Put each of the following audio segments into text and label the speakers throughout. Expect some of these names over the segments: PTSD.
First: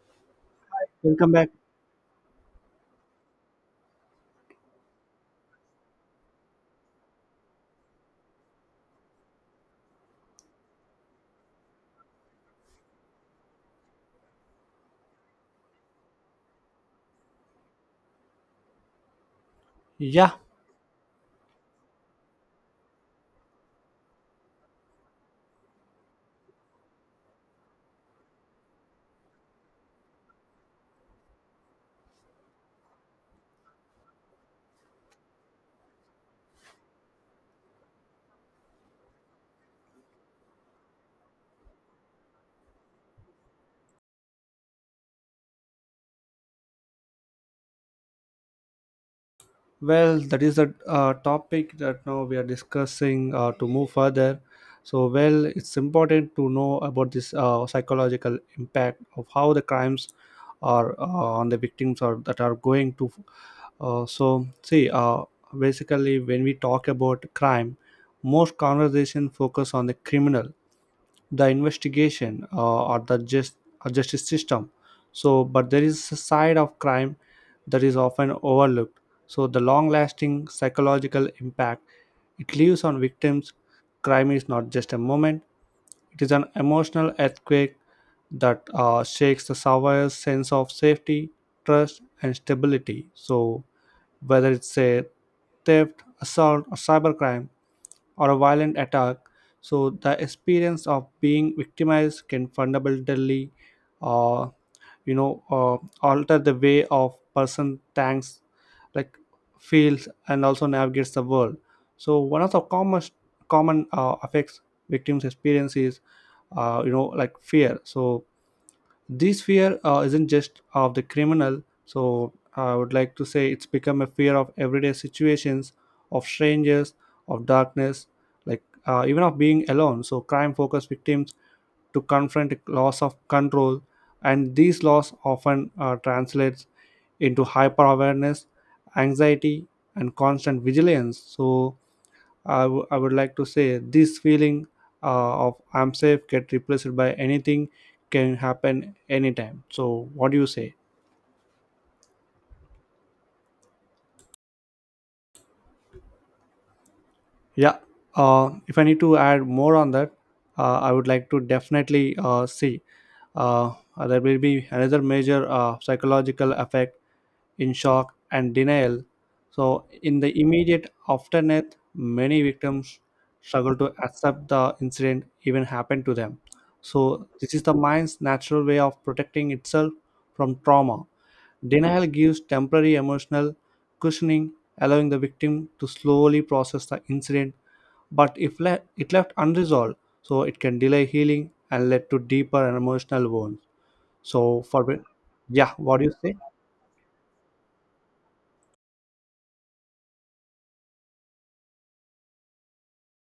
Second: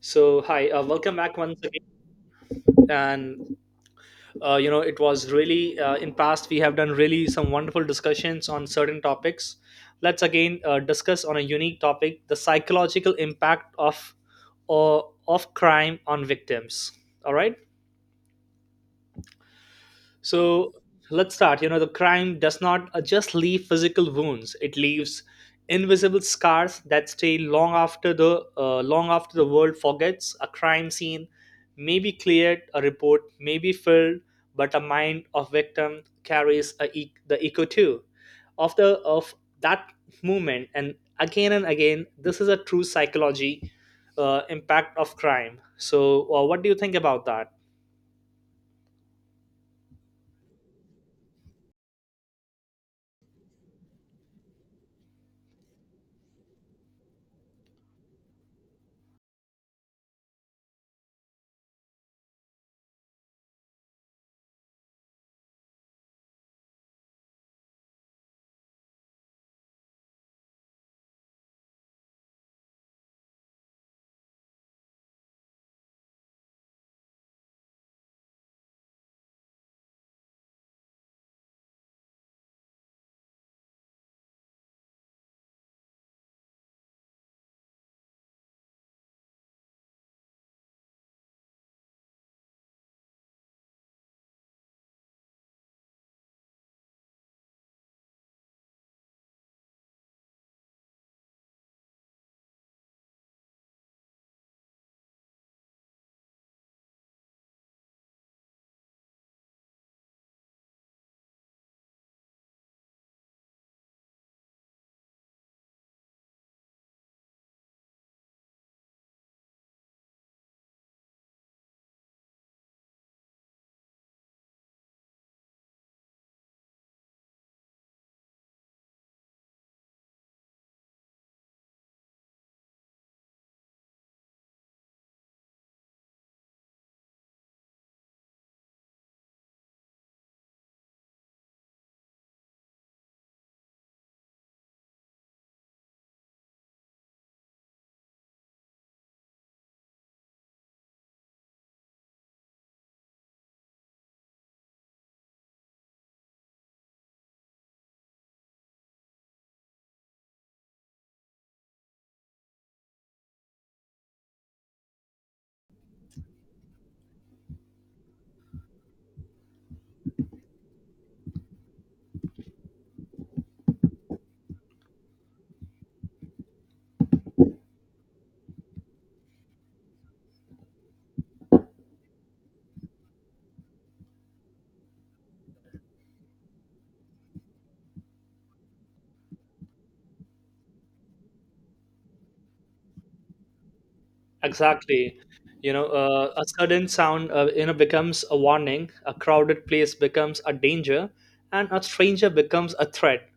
Speaker 1: So hi, welcome
Speaker 2: Welcome
Speaker 1: back
Speaker 2: back.
Speaker 1: once again. And it was really in past we have done really some wonderful discussions on certain topics. Let's again discuss on a unique topic: the psychological impact of crime on victims. All right.
Speaker 2: Yeah,
Speaker 1: So let's start. The crime does not just leave physical wounds; it leaves invisible scars that stay long after the world forgets. A crime scene may be cleared, a report may be filled, but a mind of victim carries the echo too of that movement. And again, this is a true psychology impact of crime. So, what do you think about that?
Speaker 2: well, that is a topic that now we are discussing to move further. So, well, it's important to know about this psychological impact of how the crimes are on the victims or that are going to. Uh, so, see, uh, basically, when we talk about crime, most conversation focus on the criminal the investigation or the just or justice system, so but there is a side of crime that is often overlooked. So the long lasting psychological impact it leaves on victims. Crime is not just a moment, it is an emotional earthquake that shakes the survivor's sense of safety, trust and stability. So whether it's a theft, assault or cybercrime or a violent attack. So the experience of being victimized can fundamentally, uh, you know, uh, alter the way of person thinks, like feels, and also navigates the world. So one of the common effects victims experience is, like fear. So this fear isn't just of the criminal, so I would like to say it's become a fear of everyday situations, of strangers, of darkness, like even of being alone. So crime focused victims to confront a loss of control, and these loss often translates into hyper awareness, anxiety and constant vigilance. So I would like to say this feeling of I'm safe get replaced by anything can happen anytime. So what do you say? Yeah. If I need to add more on that, I would like to definitely see. Uh, there will be another major psychological effect in shock and denial. So, in the immediate aftermath, many victims struggle to accept the incident even happened to them. So, this is the mind's natural way of protecting itself from trauma. Denial gives temporary emotional cushioning, allowing the victim to slowly process the incident. But if it left unresolved, so it can delay healing and lead to deeper and emotional wounds. So, for
Speaker 1: Exactly. You
Speaker 2: yeah,
Speaker 1: know,
Speaker 2: what do you
Speaker 1: uh,
Speaker 2: say?
Speaker 1: a sudden sound, becomes a warning. A crowded place becomes a danger, and a stranger becomes a threat.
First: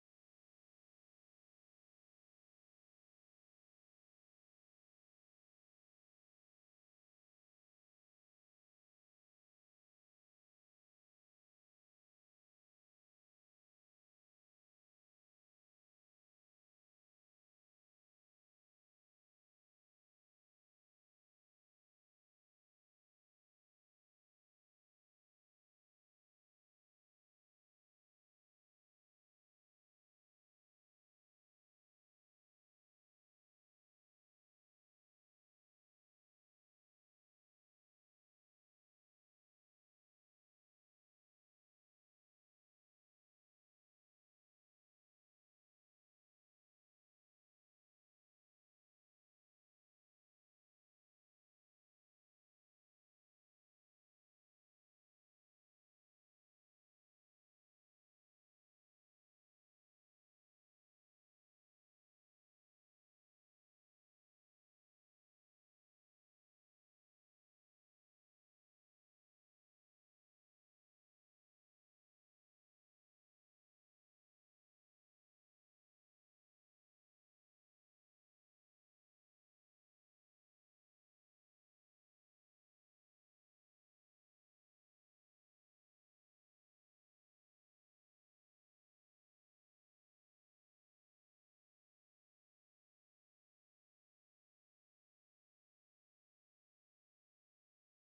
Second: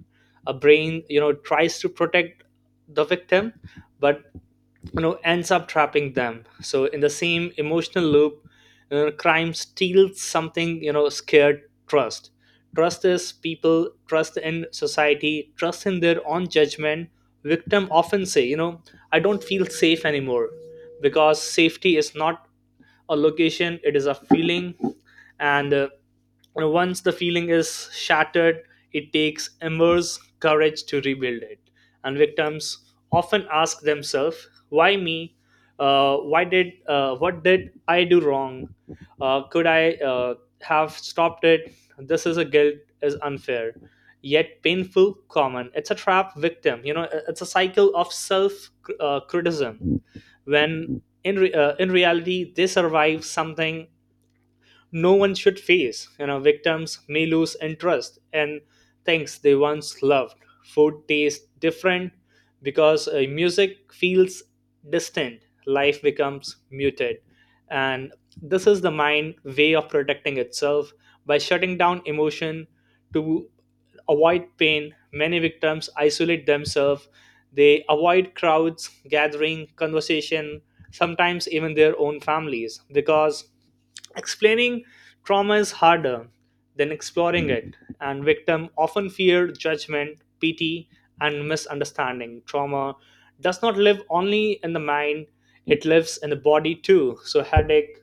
Speaker 1: A brain, tries to protect the victim, but ends up trapping them so in the same emotional loop. Crime steals something, scared trust. Trust is people, trust in society, trust in their own judgment. Victim often say, I don't feel safe anymore, because safety is not a location; it is a feeling. And once the feeling is shattered, it takes immense courage to rebuild it. And victims often ask themselves, "Why me? Why did? What did I do wrong? Could I have stopped it? This is a guilt is unfair." Yet painful, common. It's a trap victim. It's a cycle of self criticism when in reality they survive something no one should face. You know, victims may lose interest in things they once loved. Food tastes different because music feels distant. Life becomes muted, and this is the mind way of protecting itself by shutting down emotion to avoid pain. Many victims isolate themselves. They avoid crowds, gathering, conversation, sometimes even their own families, because explaining trauma is harder than exploring it, and victims often fear judgment, pity, and misunderstanding. Trauma does not live only in the mind; it lives in the body too. So, headache,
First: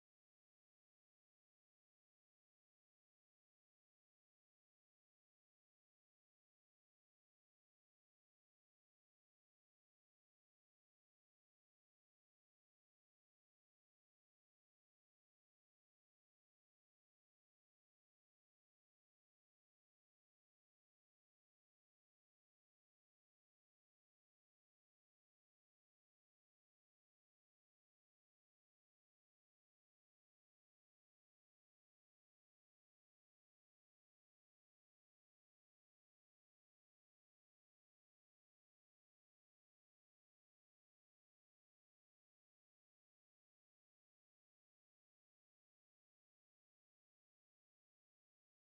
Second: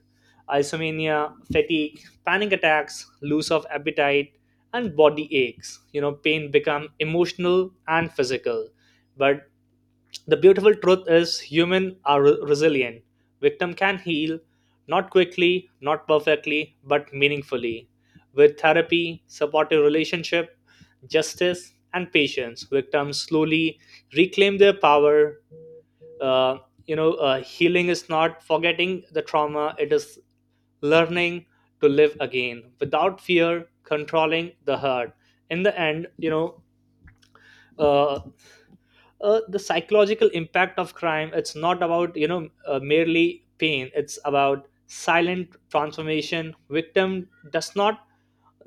Speaker 1: insomnia, fatigue, panic attacks, loss of appetite, and body aches. You know, pain become emotional and physical. But the beautiful truth is human are resilient. Victim can heal, not quickly, not perfectly, but meaningfully. With therapy, supportive relationship, justice, and patience, victims slowly reclaim their power. Uh, healing is not forgetting the trauma; it is learning to live again without fear, controlling the hurt. In the end, uh, the psychological impact of crime, it's not about, merely pain. It's about silent transformation. Victim does not,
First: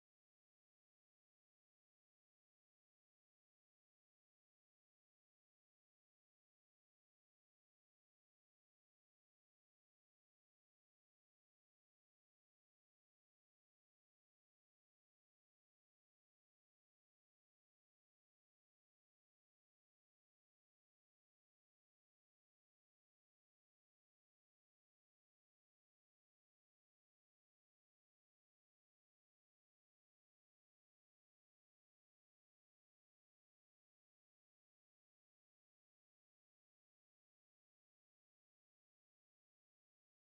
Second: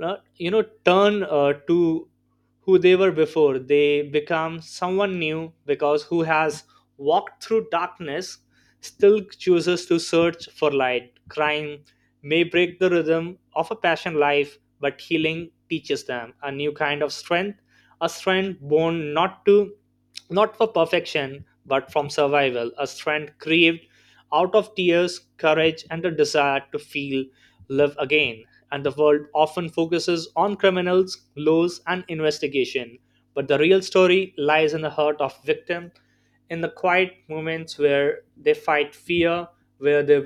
Speaker 1: turn to who they were before. They become someone new because who has walked through darkness still chooses to search for light. Crime may break the rhythm of a passion life, but healing teaches them a new kind of strength, a strength born, not for perfection but from survival, a strength craved out of tears, courage, and the desire to feel, live again. And the world often focuses on criminals, laws, and investigation. But the real story lies in the heart of victim, in the quiet moments where they fight fear, where they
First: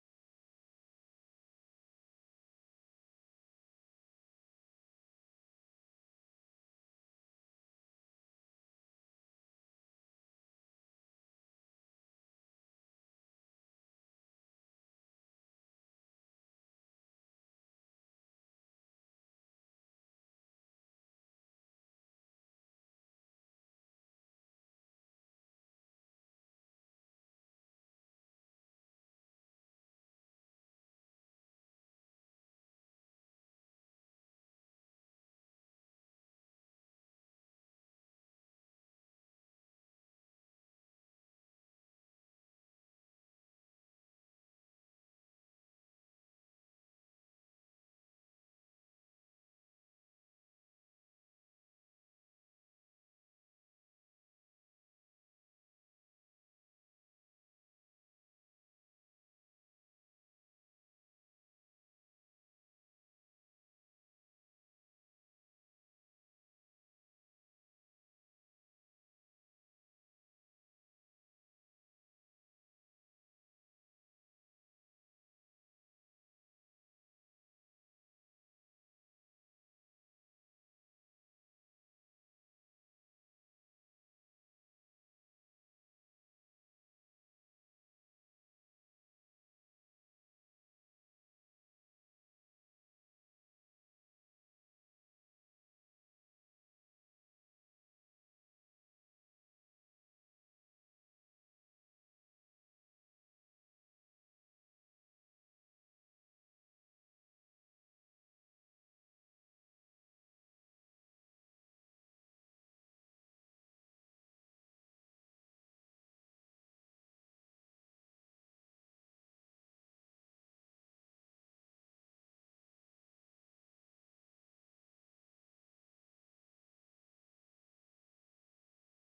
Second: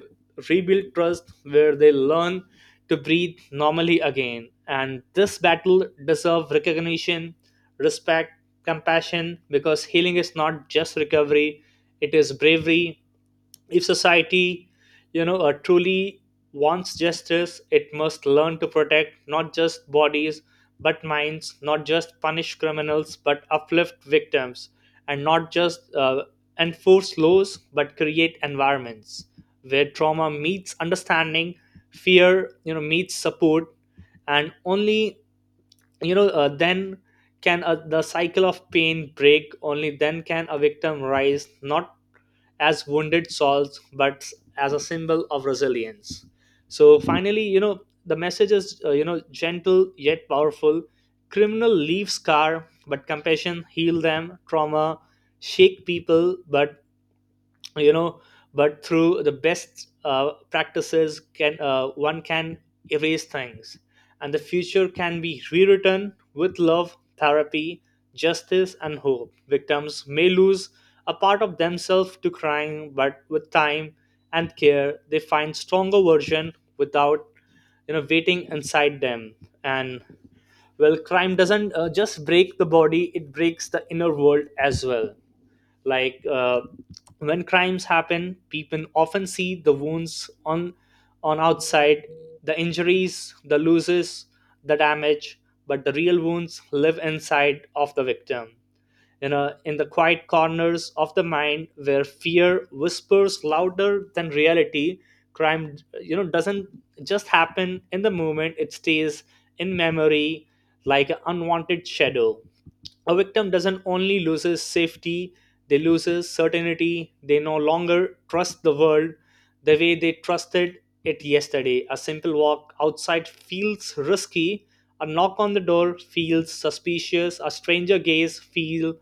Speaker 1: rebuild trust, where they learn to breathe normally again. And this battle deserves recognition, respect, compassion, because healing is not just recovery, it is bravery. If society, a truly wants justice, it must learn to protect not just bodies but minds, not just punish criminals but uplift victims, and not just enforce laws but create environments where trauma meets understanding, fear, meets support, and only, then can, the cycle of pain break. Only then can a victim rise, not as wounded souls but as a symbol of resilience. So finally, the message is, gentle yet powerful. Criminal leave scar, but compassion heal them. Trauma shake people. But you know but through the best practices can, one can erase things. And the future can be rewritten with love, therapy, justice, and hope. Victims may lose a part of themselves to crime, but with time and care they find stronger version without, waiting inside them. And well, crime doesn't just break the body; it breaks the inner world as well. Like when crimes happen, people often see the wounds on outside: the injuries, the losses, the damage. But the real wounds live inside of the victim, in the quiet corners of the mind where fear whispers louder than reality. Crime doesn't just happen in the moment; it stays in memory like an unwanted shadow. A victim doesn't only loses safety; they loses certainty. They no longer trust the world the way they trusted it yesterday. A simple walk outside feels risky, a knock on the door feels suspicious, a stranger gaze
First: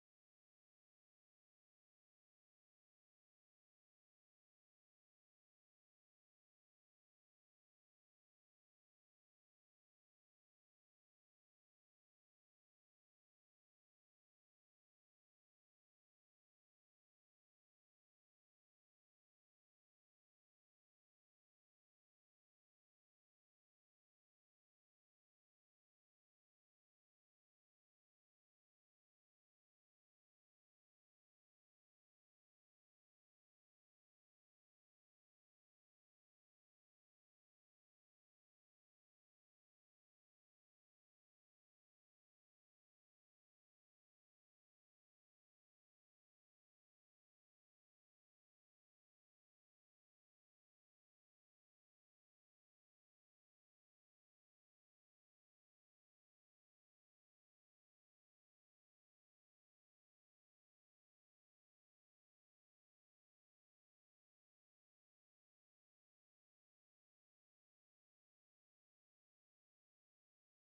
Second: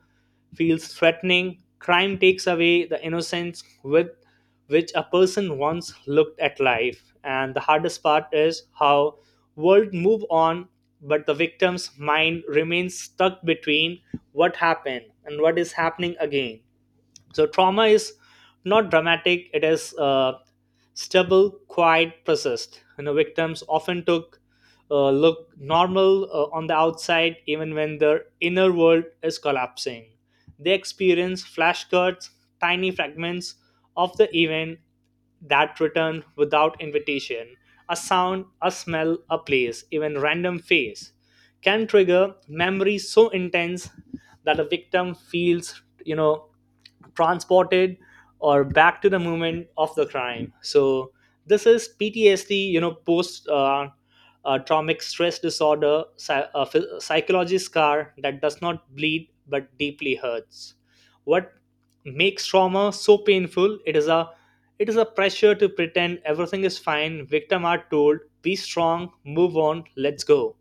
Speaker 1: feels threatening. Crime takes away the innocence with which a person once looked at life, and the hardest part is how world move on, but the victim's mind remains stuck between what happened and what is happening again. So trauma is not dramatic; it is stable, quiet, persist. You know, victims often took look normal on the outside, even when their inner world is collapsing. They experience flashcards, tiny fragments of the event that return without invitation. A sound, a smell, a place, even random face can trigger memories so intense that a victim feels, transported or back to the moment of the crime. So this is PTSD, post traumatic stress disorder, psychology scar that does not bleed but deeply hurts. What makes trauma so painful? It is a pressure to pretend everything is fine. Victim are told, "Be strong, move on, let's go."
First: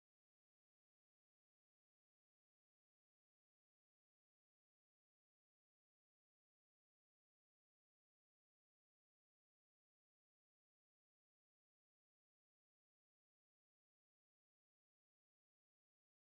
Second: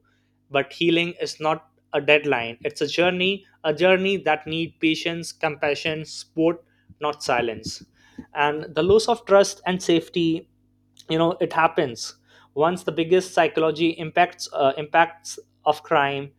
Speaker 1: But healing is not a deadline; it's a journey, a journey that need patience, compassion, support, not silence. And the loss of trust and safety, it happens once. The biggest psychology impacts of crime,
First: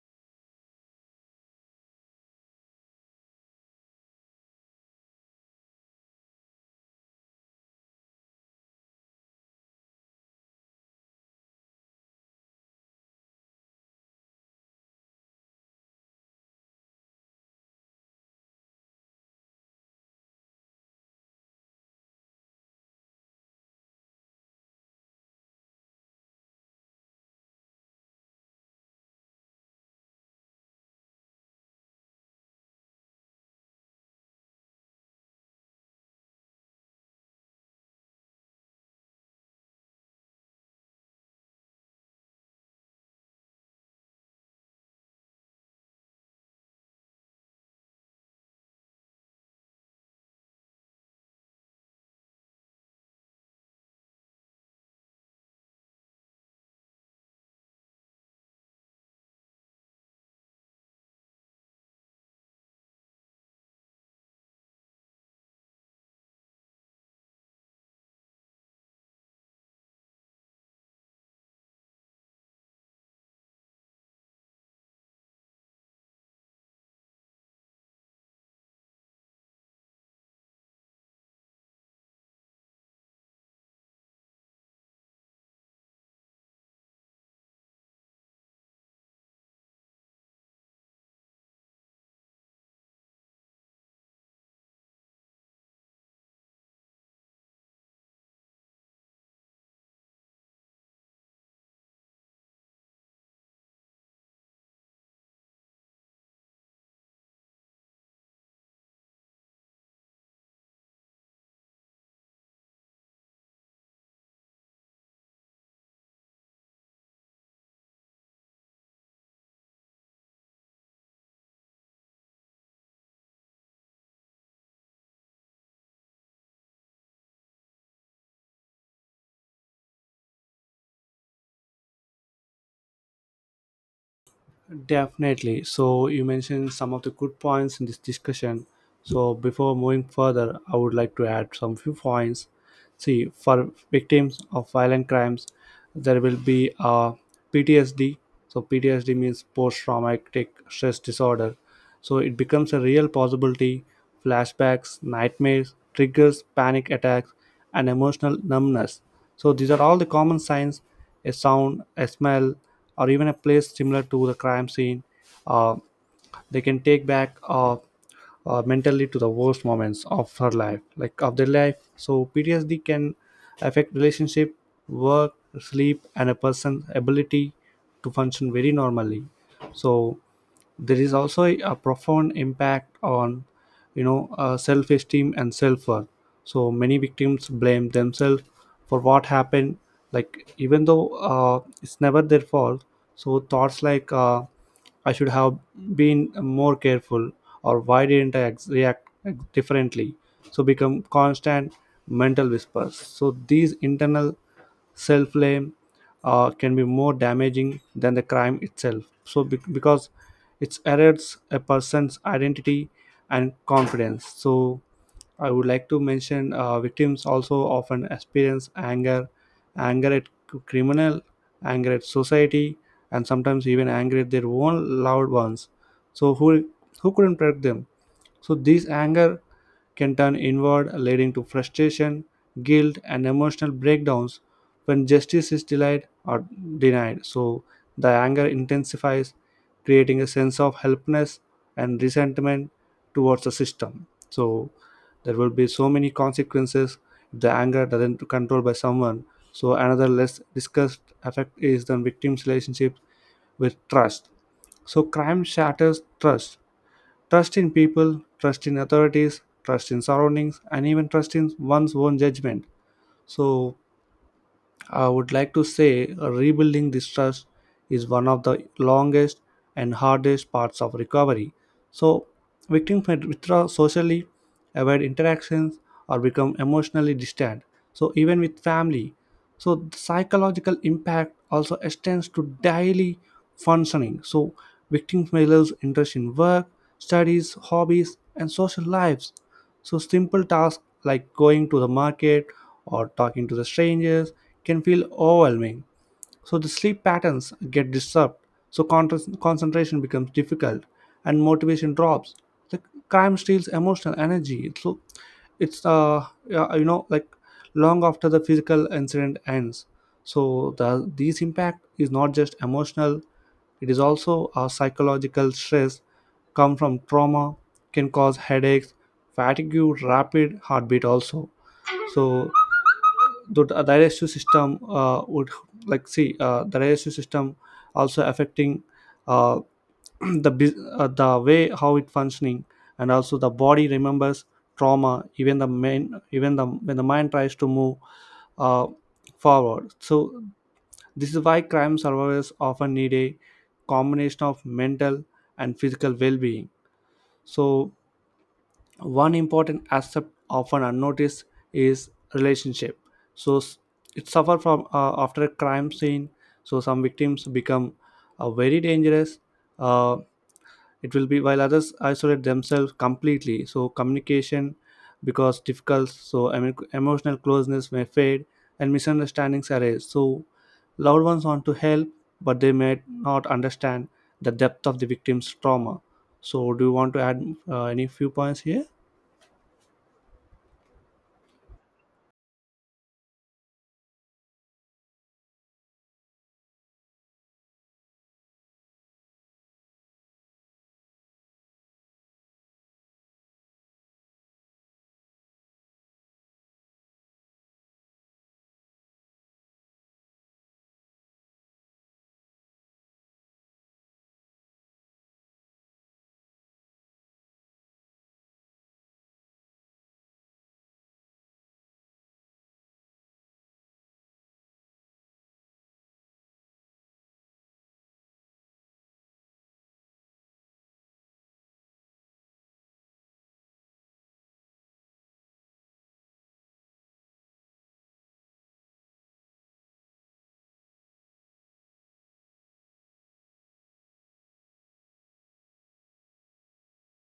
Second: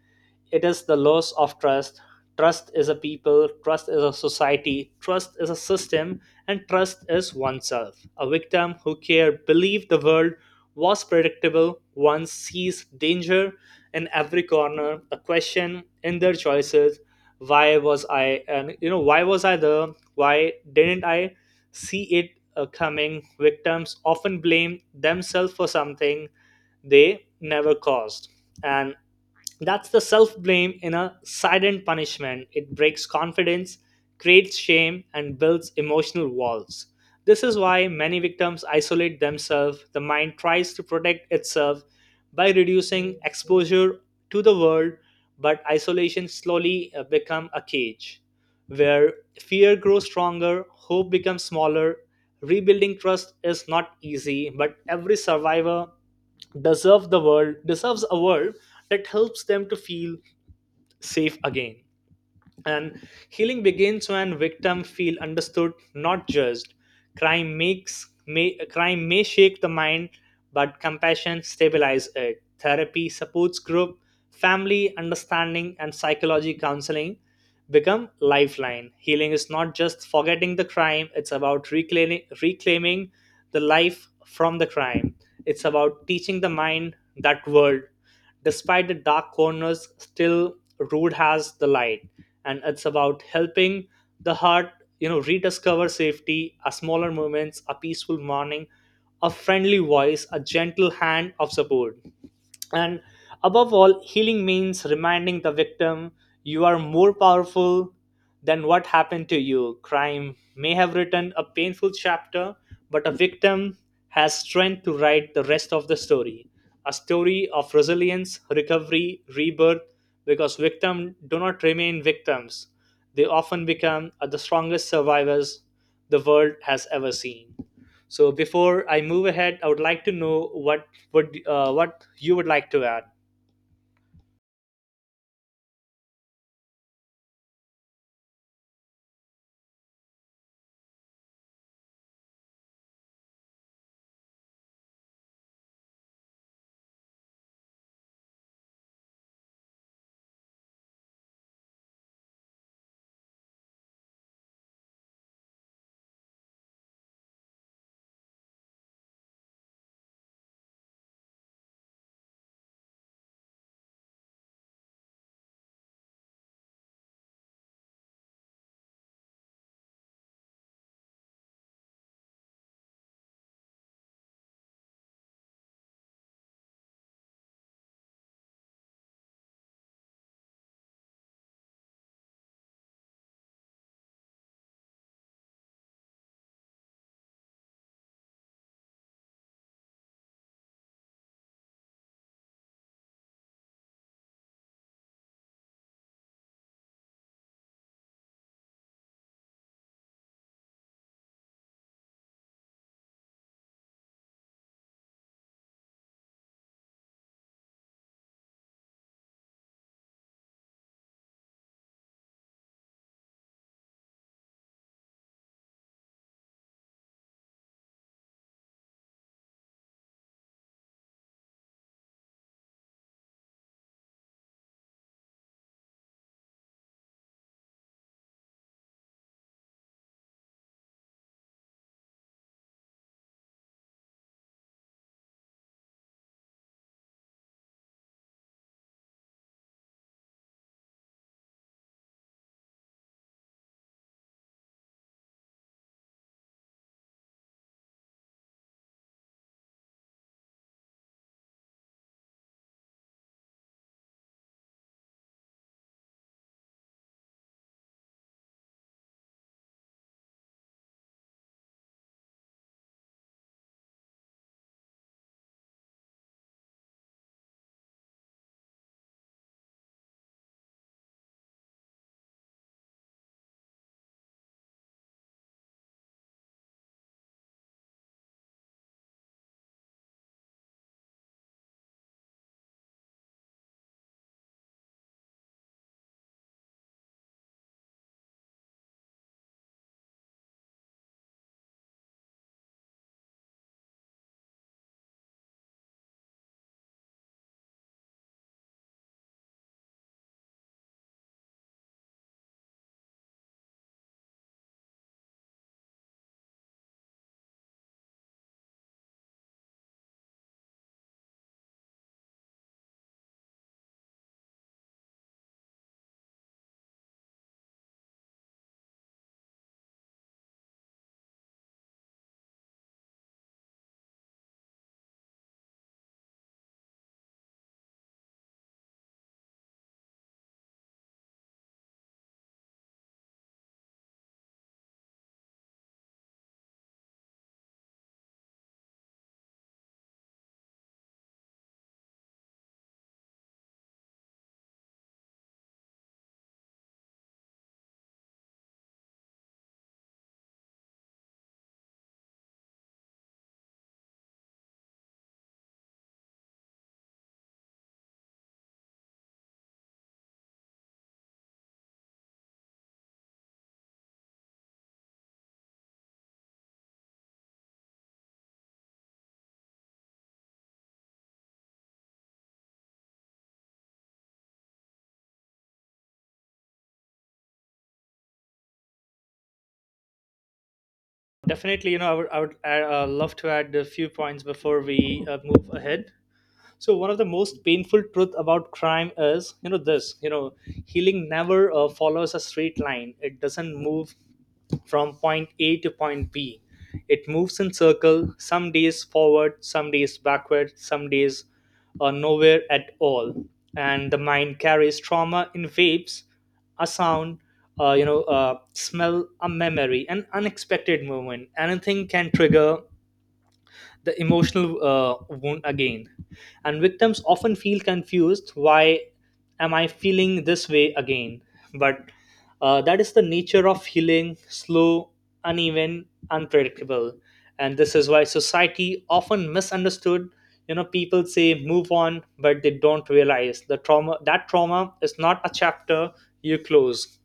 Speaker 1: it is the loss of trust. Trust is a people, trust is a society, trust is a system, and trust is oneself. A victim who care believe the world was predictable once sees danger in every corner, a question in their choices: why was I, and, why was I there, why didn't I see it, coming? Victims often blame themselves for something they never caused, and that's the self blame in a silent punishment. It breaks confidence, creates shame, and builds emotional walls. This is why many victims isolate themselves. The mind tries to protect itself by reducing exposure to the world, but isolation slowly become a cage where fear grows stronger, hope becomes smaller. Rebuilding trust is not easy, but every survivor deserve the world deserves a world that helps them to feel safe again. And healing begins when victims feel understood, not judged. Crime may shake the mind, but compassion stabilizes it. Therapy, supports group, family understanding, and psychology counseling become lifeline. Healing is not just forgetting the crime; it's about reclaiming the life from the crime. It's about teaching the mind that world, despite the dark corners, still rude has the light. And it's about helping the heart, rediscover safety, a smaller moments, a peaceful morning, a friendly voice, a gentle hand of support. And above all, healing means reminding the victim: you are more powerful than what happened to you. Crime may have written a painful chapter, but a victim has strength to write the rest of the story. A story of resilience, recovery, rebirth, because victims do not remain victims. They often become the strongest survivors the world has ever seen. So before I move ahead, I would like to know what would, what you would like to add.
Speaker 2: Definitely. So you mentioned some of the good points in this discussion. So before moving further, I would like to add some few points. See, for victims of violent crimes, there will be a PTSD. So PTSD means post-traumatic stress disorder. So it becomes a real possibility. Flashbacks, nightmares, triggers, panic attacks, and emotional numbness. So these are all the common signs. A sound, a smell, or even a place similar to the crime scene. Uh, they can take back mentally to the worst moments of her life, like of their life. So PTSD can affect relationship, work, sleep and a person's ability to function very normally. So there is also a profound impact on, you know, self-esteem and self-worth. So many victims blame themselves for what happened, like even though it's never their fault. So thoughts like I should have been more careful or why didn't I react differently, so become constant mental whispers. So these internal self blame can be more damaging than the crime itself. So, because it erodes a person's identity and confidence. So, I would like to mention victims also often experience anger, anger at criminal, anger at society, and sometimes even anger at their own loved ones. So, who couldn't protect them? So, this anger can turn inward, leading to frustration, guilt, and emotional breakdowns when justice is delayed or denied. So the anger intensifies, creating a sense of helplessness and resentment towards the system. So there will be so many consequences if the anger doesn't control by someone. So another less discussed effect is the victim's relationship with trust. So crime shatters trust. Trust in people, trust in authorities, trust in surroundings, and even trust in one's own judgment. So, I would like to say rebuilding this trust is one of the longest and hardest parts of recovery. So, victims may withdraw socially, avoid interactions, or become emotionally distant. So, even with family. So, the psychological impact also extends to daily functioning. So, victims may lose interest in work, studies, hobbies, and social lives. So, simple tasks like going to the market or talking to the strangers can feel overwhelming. So the sleep patterns get disturbed. So concentration becomes difficult, and motivation drops. The crime steals emotional energy. So it's yeah, you know, like long after the physical incident ends. So these impact is not just emotional; it is also a psychological stress. Come from trauma can cause headaches, fatigue, rapid heartbeat also. So the RSU system would like see the RSU system also affecting uh, the way how it functioning, and also the body remembers trauma even the main even the when the mind tries to move uh, forward. So this is why crime survivors often need a combination of mental and physical well-being. So one important aspect often unnoticed is relationship. So it suffer from after a crime scene. So some victims become very dangerous, uh, it will be, while others isolate themselves completely. So communication because difficult, so emotional closeness may fade and misunderstandings arise. So loved ones want to help but they may not understand the depth of the victim's trauma. So do you want to add any few points here?
Speaker 1: Definitely, I would love to add a few points before we move ahead. So one of the most painful truth about crime is, this, healing never follows a straight line. It doesn't move from point A to point B. It moves in circle, some days forward, some days backward, some days nowhere at all. And the mind carries trauma in waves, a sound, smell, a memory, an unexpected movement. Anything can trigger the emotional wound again. And victims often feel confused: why am I feeling this way again? But that is the nature of healing: slow, uneven, unpredictable. And this is why society often misunderstood. You know, people say move on, but they don't realize the trauma. That trauma is not a chapter you close.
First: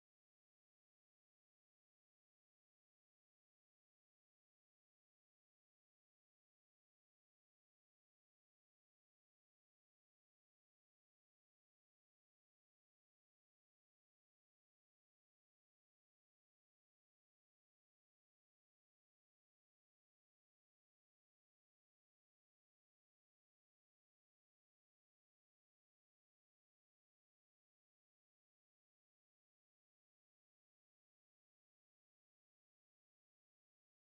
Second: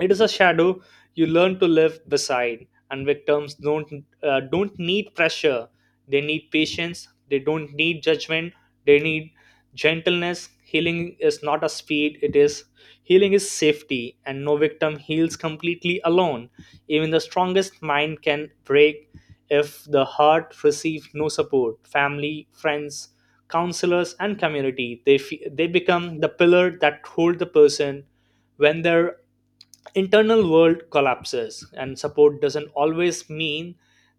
Speaker 1: It is a shadow you learn to live beside, and victims don't need pressure. They need patience. They don't need judgment. They need gentleness. Healing is not a speed. It is Healing is safety, and no victim heals completely alone. Even the strongest mind can break if the heart receives no support. Family, friends, counselors, and community, they become the pillar that hold the person when their internal world collapses. And support doesn't always mean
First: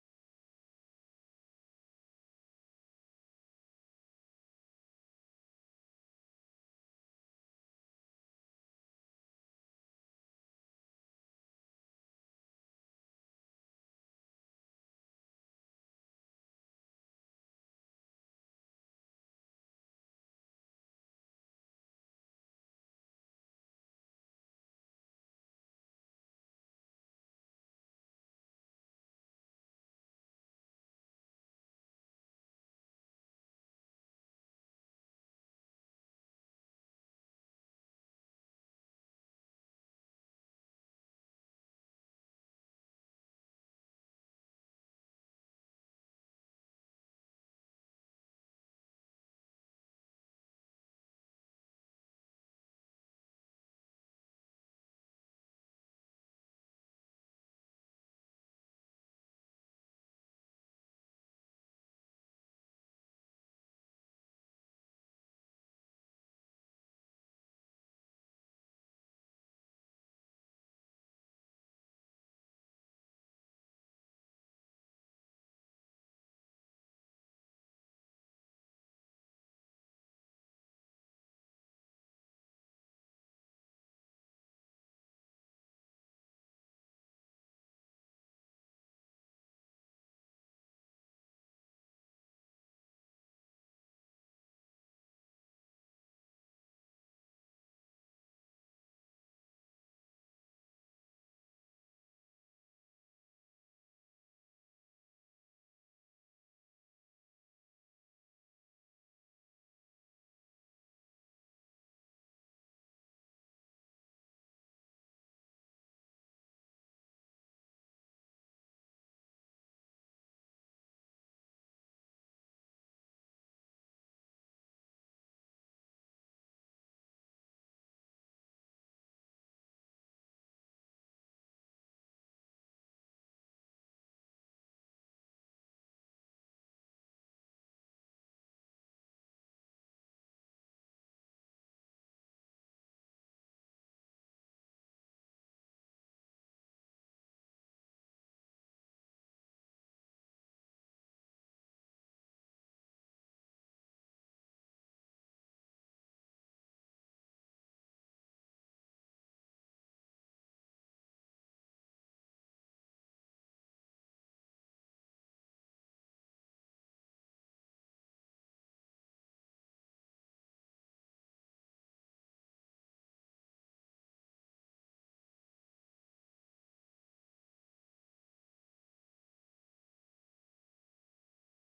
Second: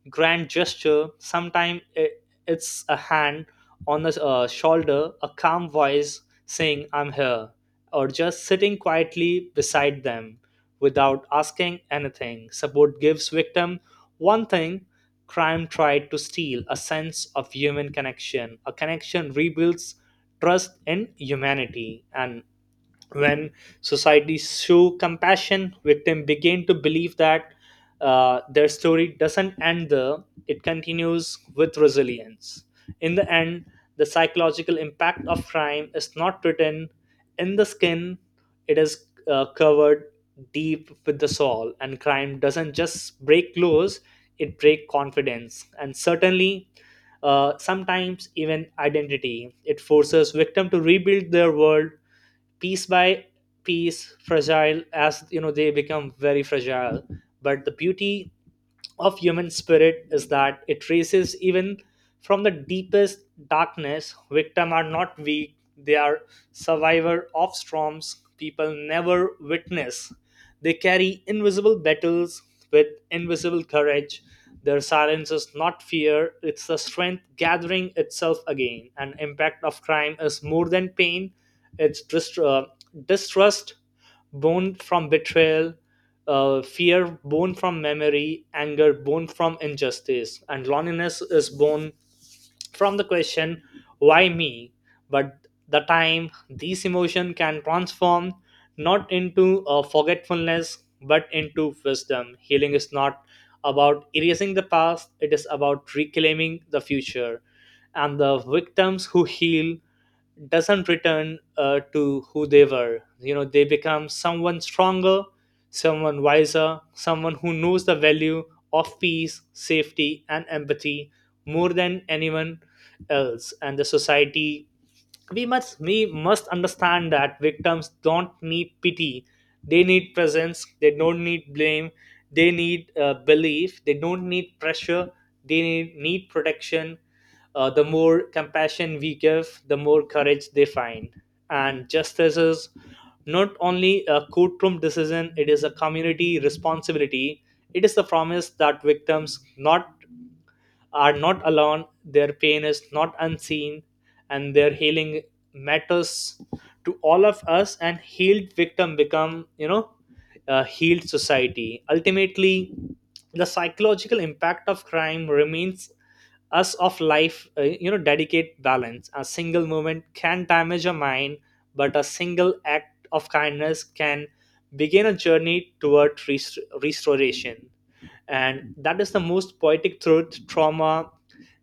Speaker 1: grand gesture. Sometimes it's a hand on the shoulder, a calm voice saying I'm here, or just sitting quietly beside them without asking anything. Support gives victim one thing crime tried to steal: a sense of human connection. A connection rebuilds trust in humanity. And when society show compassion, victim begin to believe that their story doesn't end there. It continues with resilience. In the end, the psychological impact of crime is not written in the skin. It is covered deep with the soul. And crime doesn't just break laws, it break confidence and certainly sometimes even identity. It forces victim to rebuild their world piece by piece. Fragile, as you know, they become very fragile. But the beauty of human spirit is that it traces even from the deepest darkness. Victims are not weak, they are survivor of storms people never witness. They carry invisible battles with invisible courage. Their silence is not fear, it's the strength gathering itself again. An impact of crime is more than pain. It's distrust born from betrayal, fear born from memory, anger born from injustice, and loneliness is born from the question, why me? But the time these emotion can transform not into forgetfulness but into wisdom. Healing is not about erasing the past, it is about reclaiming the future. And the victims who heal doesn't return to who they were. You know, they become someone stronger, someone wiser, someone who knows the value of peace, safety, and empathy more than anyone else. And the society, we must understand that victims don't need pity, they need presence. They don't need blame, they need belief. They don't need pressure, they need protection. The more compassion we give, the more courage they find. And justice is not only a courtroom decision, it is a community responsibility. It is the promise that victims not are not alone, their pain is not unseen, and their healing matters to all of us. And healed victim become, you know, a healed society. Ultimately, the psychological impact of crime remains us of life you know, dedicate balance. A single moment can damage a mind, but a single act of kindness can begin a journey toward restoration. And that is the most poetic truth. Trauma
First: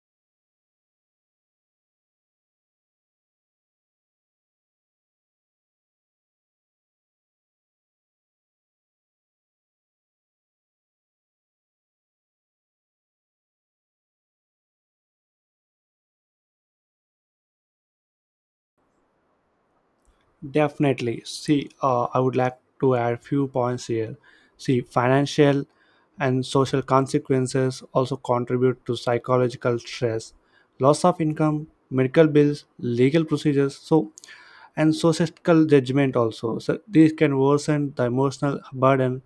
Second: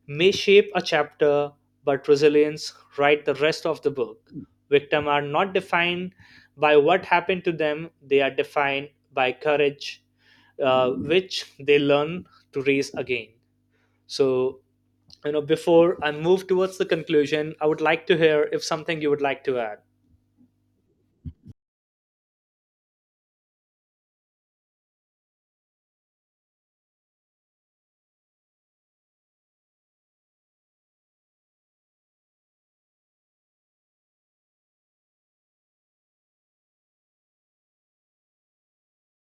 Speaker 1: may shape a chapter, but resilience write the rest of the book. Victims are not defined by what happened to them, they are defined by courage, which they learn to raise again. So, you know, before I move towards the conclusion, I would like to hear if something you would like to add.
Speaker 2: Definitely. See, I would like to add few points here. See, financial and social consequences also contribute to psychological stress. Loss of income, medical bills, legal procedures, so and societal judgment also. So these can worsen the emotional burden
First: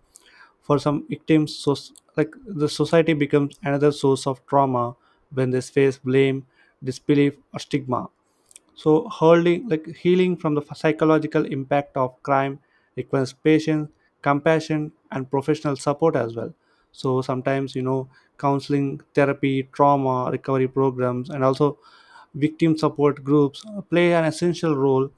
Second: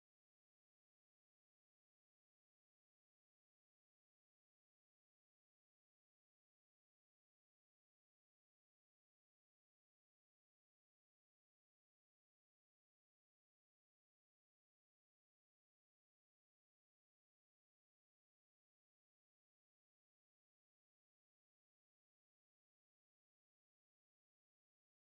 Speaker 2: for some victims. So like the society becomes another source of trauma when they face blame, disbelief, or stigma. So holding, like healing from the psychological impact of crime requires patience, compassion and professional support as well. So sometimes, you know, counseling, therapy, trauma recovery programs and also victim support groups play an essential role.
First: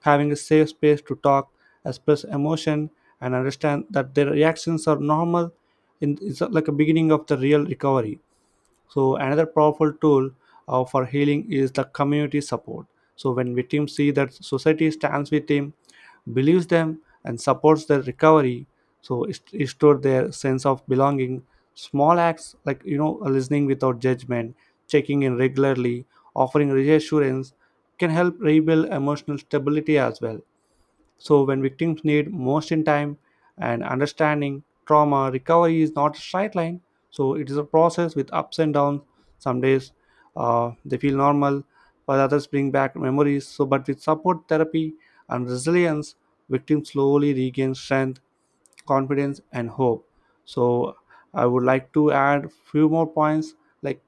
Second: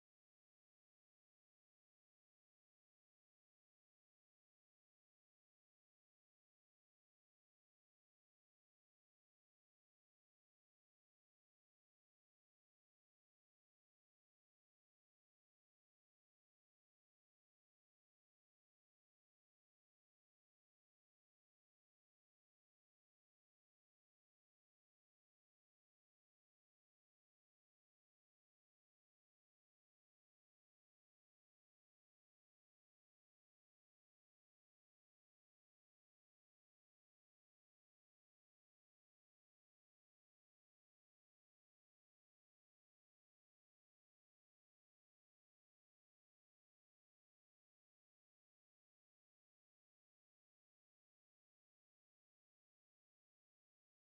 Speaker 2: Having a safe space to talk, express emotion, and understand that their reactions are normal in, is like a beginning of the real recovery. So another powerful tool for healing is the community support. So when victims see that society stands with them, believes them, and supports their recovery, so it restores their sense of belonging. Small acts like, you know, listening without judgment, checking in regularly, offering reassurance can help rebuild emotional stability as well. So, when victims need most in time and understanding, trauma recovery is not a straight line. So, it is a process with ups and downs. Some days they feel normal, while others bring back memories. So, but with support, therapy and resilience, victims slowly regain strength, confidence, and hope. So, I would like to add few more points like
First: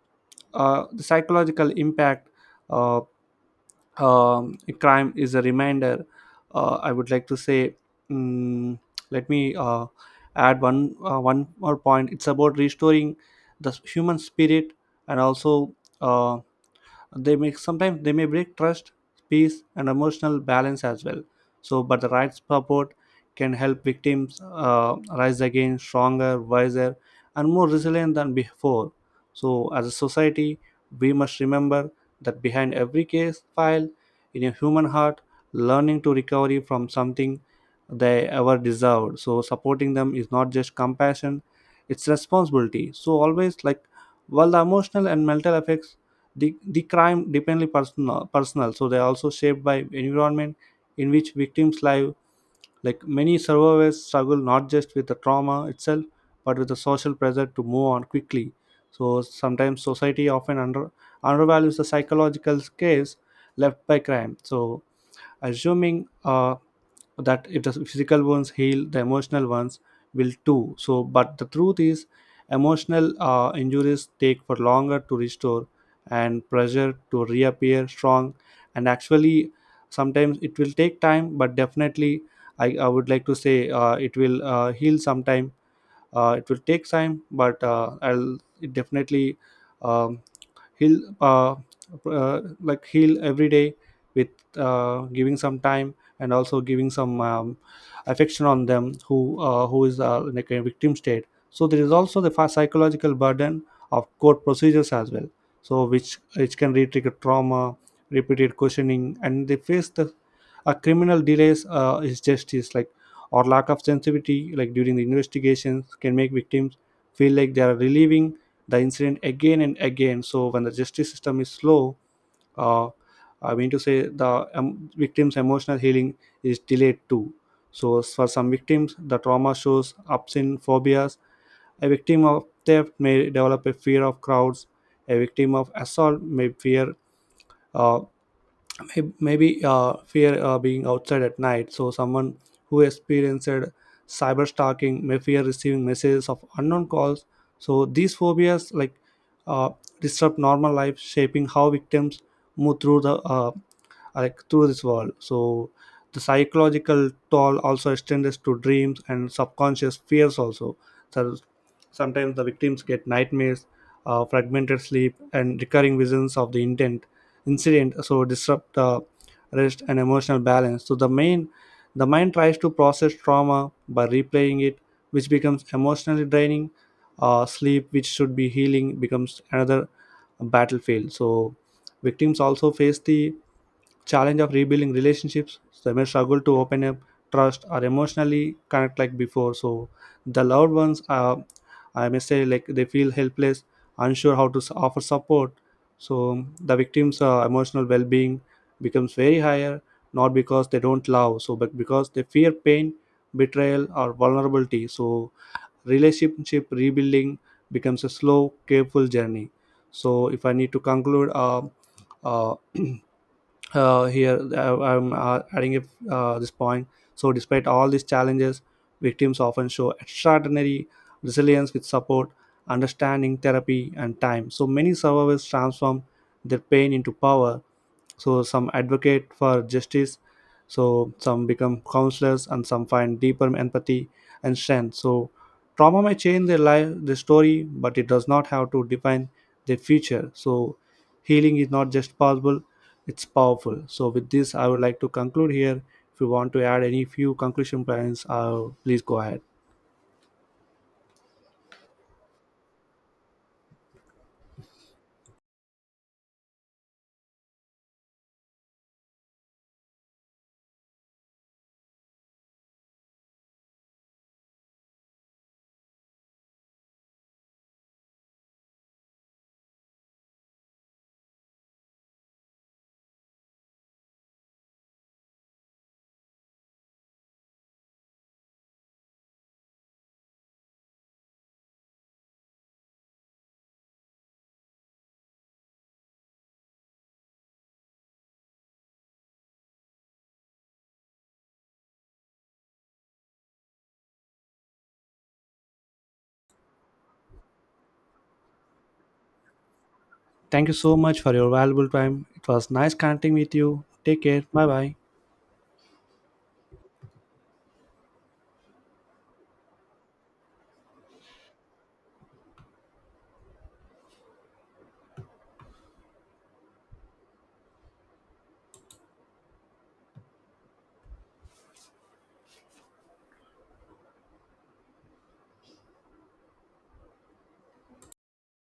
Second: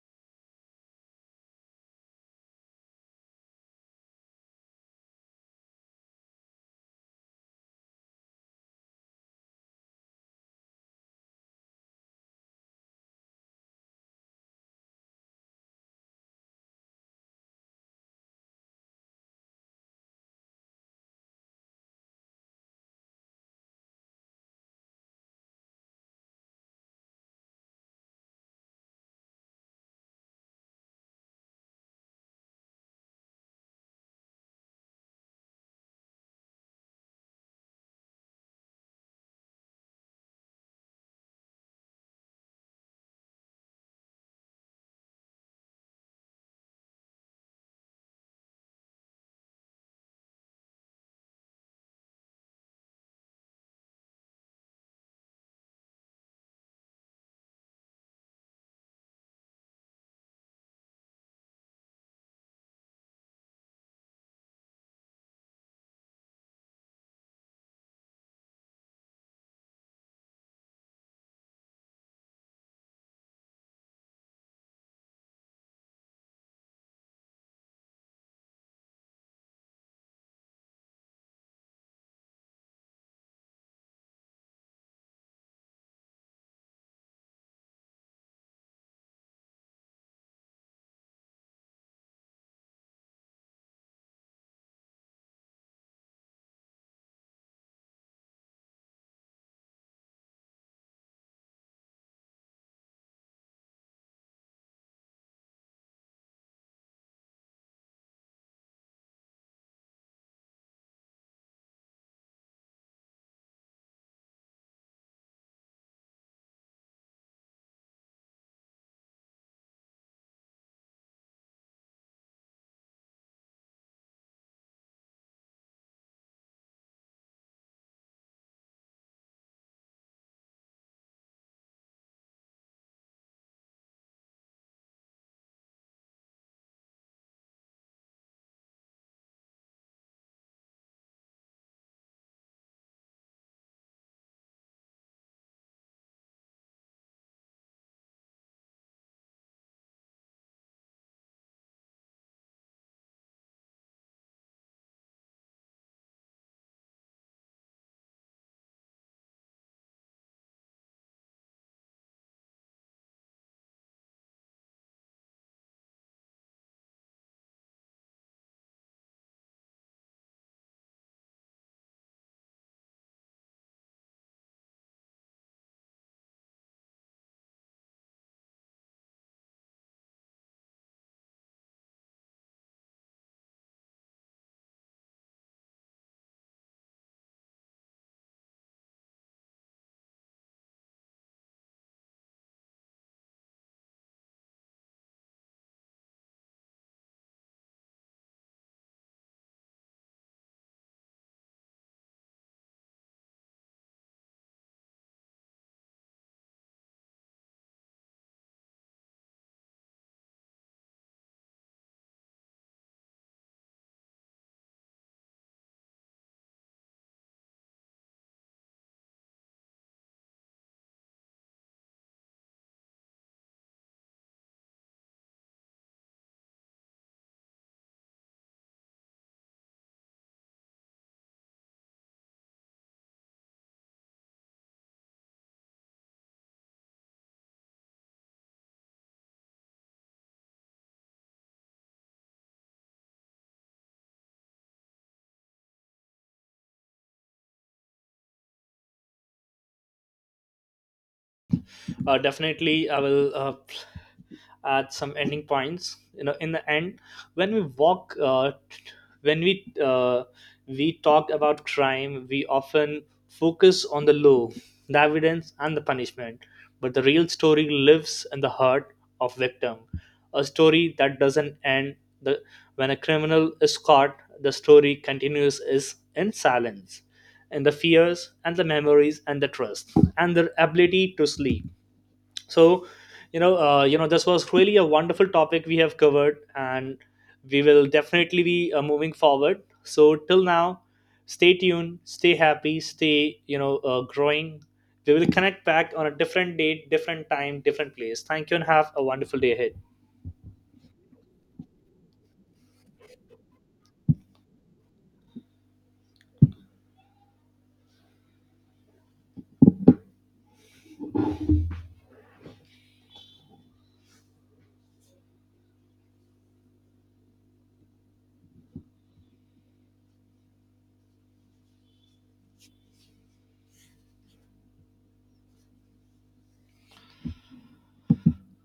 Speaker 2: the psychological impact. Uh, crime is a reminder. I would like to say, mm let me add one more point. It's about restoring the human spirit and also. Uh, they may sometimes they may break trust, peace and emotional balance as well. So but the right support can help victims rise again stronger, wiser and more resilient than before. So as a society we must remember that behind every case file in a human heart learning to recovery from something they ever deserved. So supporting them is not just compassion, it's responsibility. So always, like while the emotional and mental effects the crime dependently personal, so they are also shaped by environment in which victims live. Like many survivors struggle not just with the trauma itself, but with the social pressure to move on quickly. So sometimes society often undervalues the psychological scars left by crime. So assuming that if the physical ones heal the emotional ones will too. So but the truth is emotional injuries take for longer to restore and pressure to reappear strong. And actually sometimes it will take time but definitely I would like to say it will heal sometime. It will take time but I'll it definitely um, heal like heal every day with giving some time, and also giving some affection on them who is like a victim state. So there is also the psychological burden of court procedures as well. So which can re-trigger trauma, repeated questioning, and they face the a criminal delays is justice, like or lack of sensitivity like during the investigations, can make victims feel like they are relieving the incident again and again. So when the justice system is slow, uh, I mean to say the victim's emotional healing is delayed too. So for some victims the trauma shows ups in phobias. A victim of theft may develop a fear of crowds, a victim of assault may fear uh, may- maybe fear being outside at night. So someone who experienced cyber stalking may fear receiving messages of unknown calls. So these phobias, like uh, disrupt normal life, shaping how victims move through the like through this wall. So the psychological toll also extends to dreams and subconscious fears also. So sometimes the victims get nightmares, fragmented sleep and recurring visions of the intent incident, so disrupt the rest and emotional balance. So the mind tries to process trauma by replaying it, which becomes emotionally draining. Sleep, which should be healing, becomes another battlefield. So victims also face the challenge of rebuilding relationships. They may struggle to open up, trust or emotionally connect like before. So the loved ones, I may say, like they feel helpless, unsure how to offer support. So the victims emotional well-being becomes very higher, not because they don't love, so but because they fear pain, betrayal or vulnerability. So relationship rebuilding becomes a slow, careful journey. So if I need to conclude, uh, here I'm adding if, this point. So despite all these challenges, victims often show extraordinary resilience. With support, understanding, therapy and time, so many survivors transform their pain into power. So some advocate for justice, so some become counselors, and some find deeper empathy and strength. So trauma may change their life, their story, but it does not have to define their future. So healing is not just possible, it's powerful. So with this I would like to conclude here. If you want to add any few conclusion points, please go ahead.
Speaker 1: Definitely, I will at some ending points, you know. In the end, when when we uh, we talk about crime, we often focus on the law, the evidence and the punishment, but the real story lives in the heart of victim, a story that doesn't end. The When a criminal is caught, the story continues is in silence, in the fears and the memories and the trust and the ability to sleep. So, you know, this was really a wonderful topic we have covered, and we will definitely be moving forward. So till now, stay tuned, stay happy, stay, you know, growing. We will connect back on a different date, different time, different place. Thank you and have a wonderful day ahead.
Speaker 2: Thank you so much for your valuable time. It was nice connecting with you. Take care. Bye bye.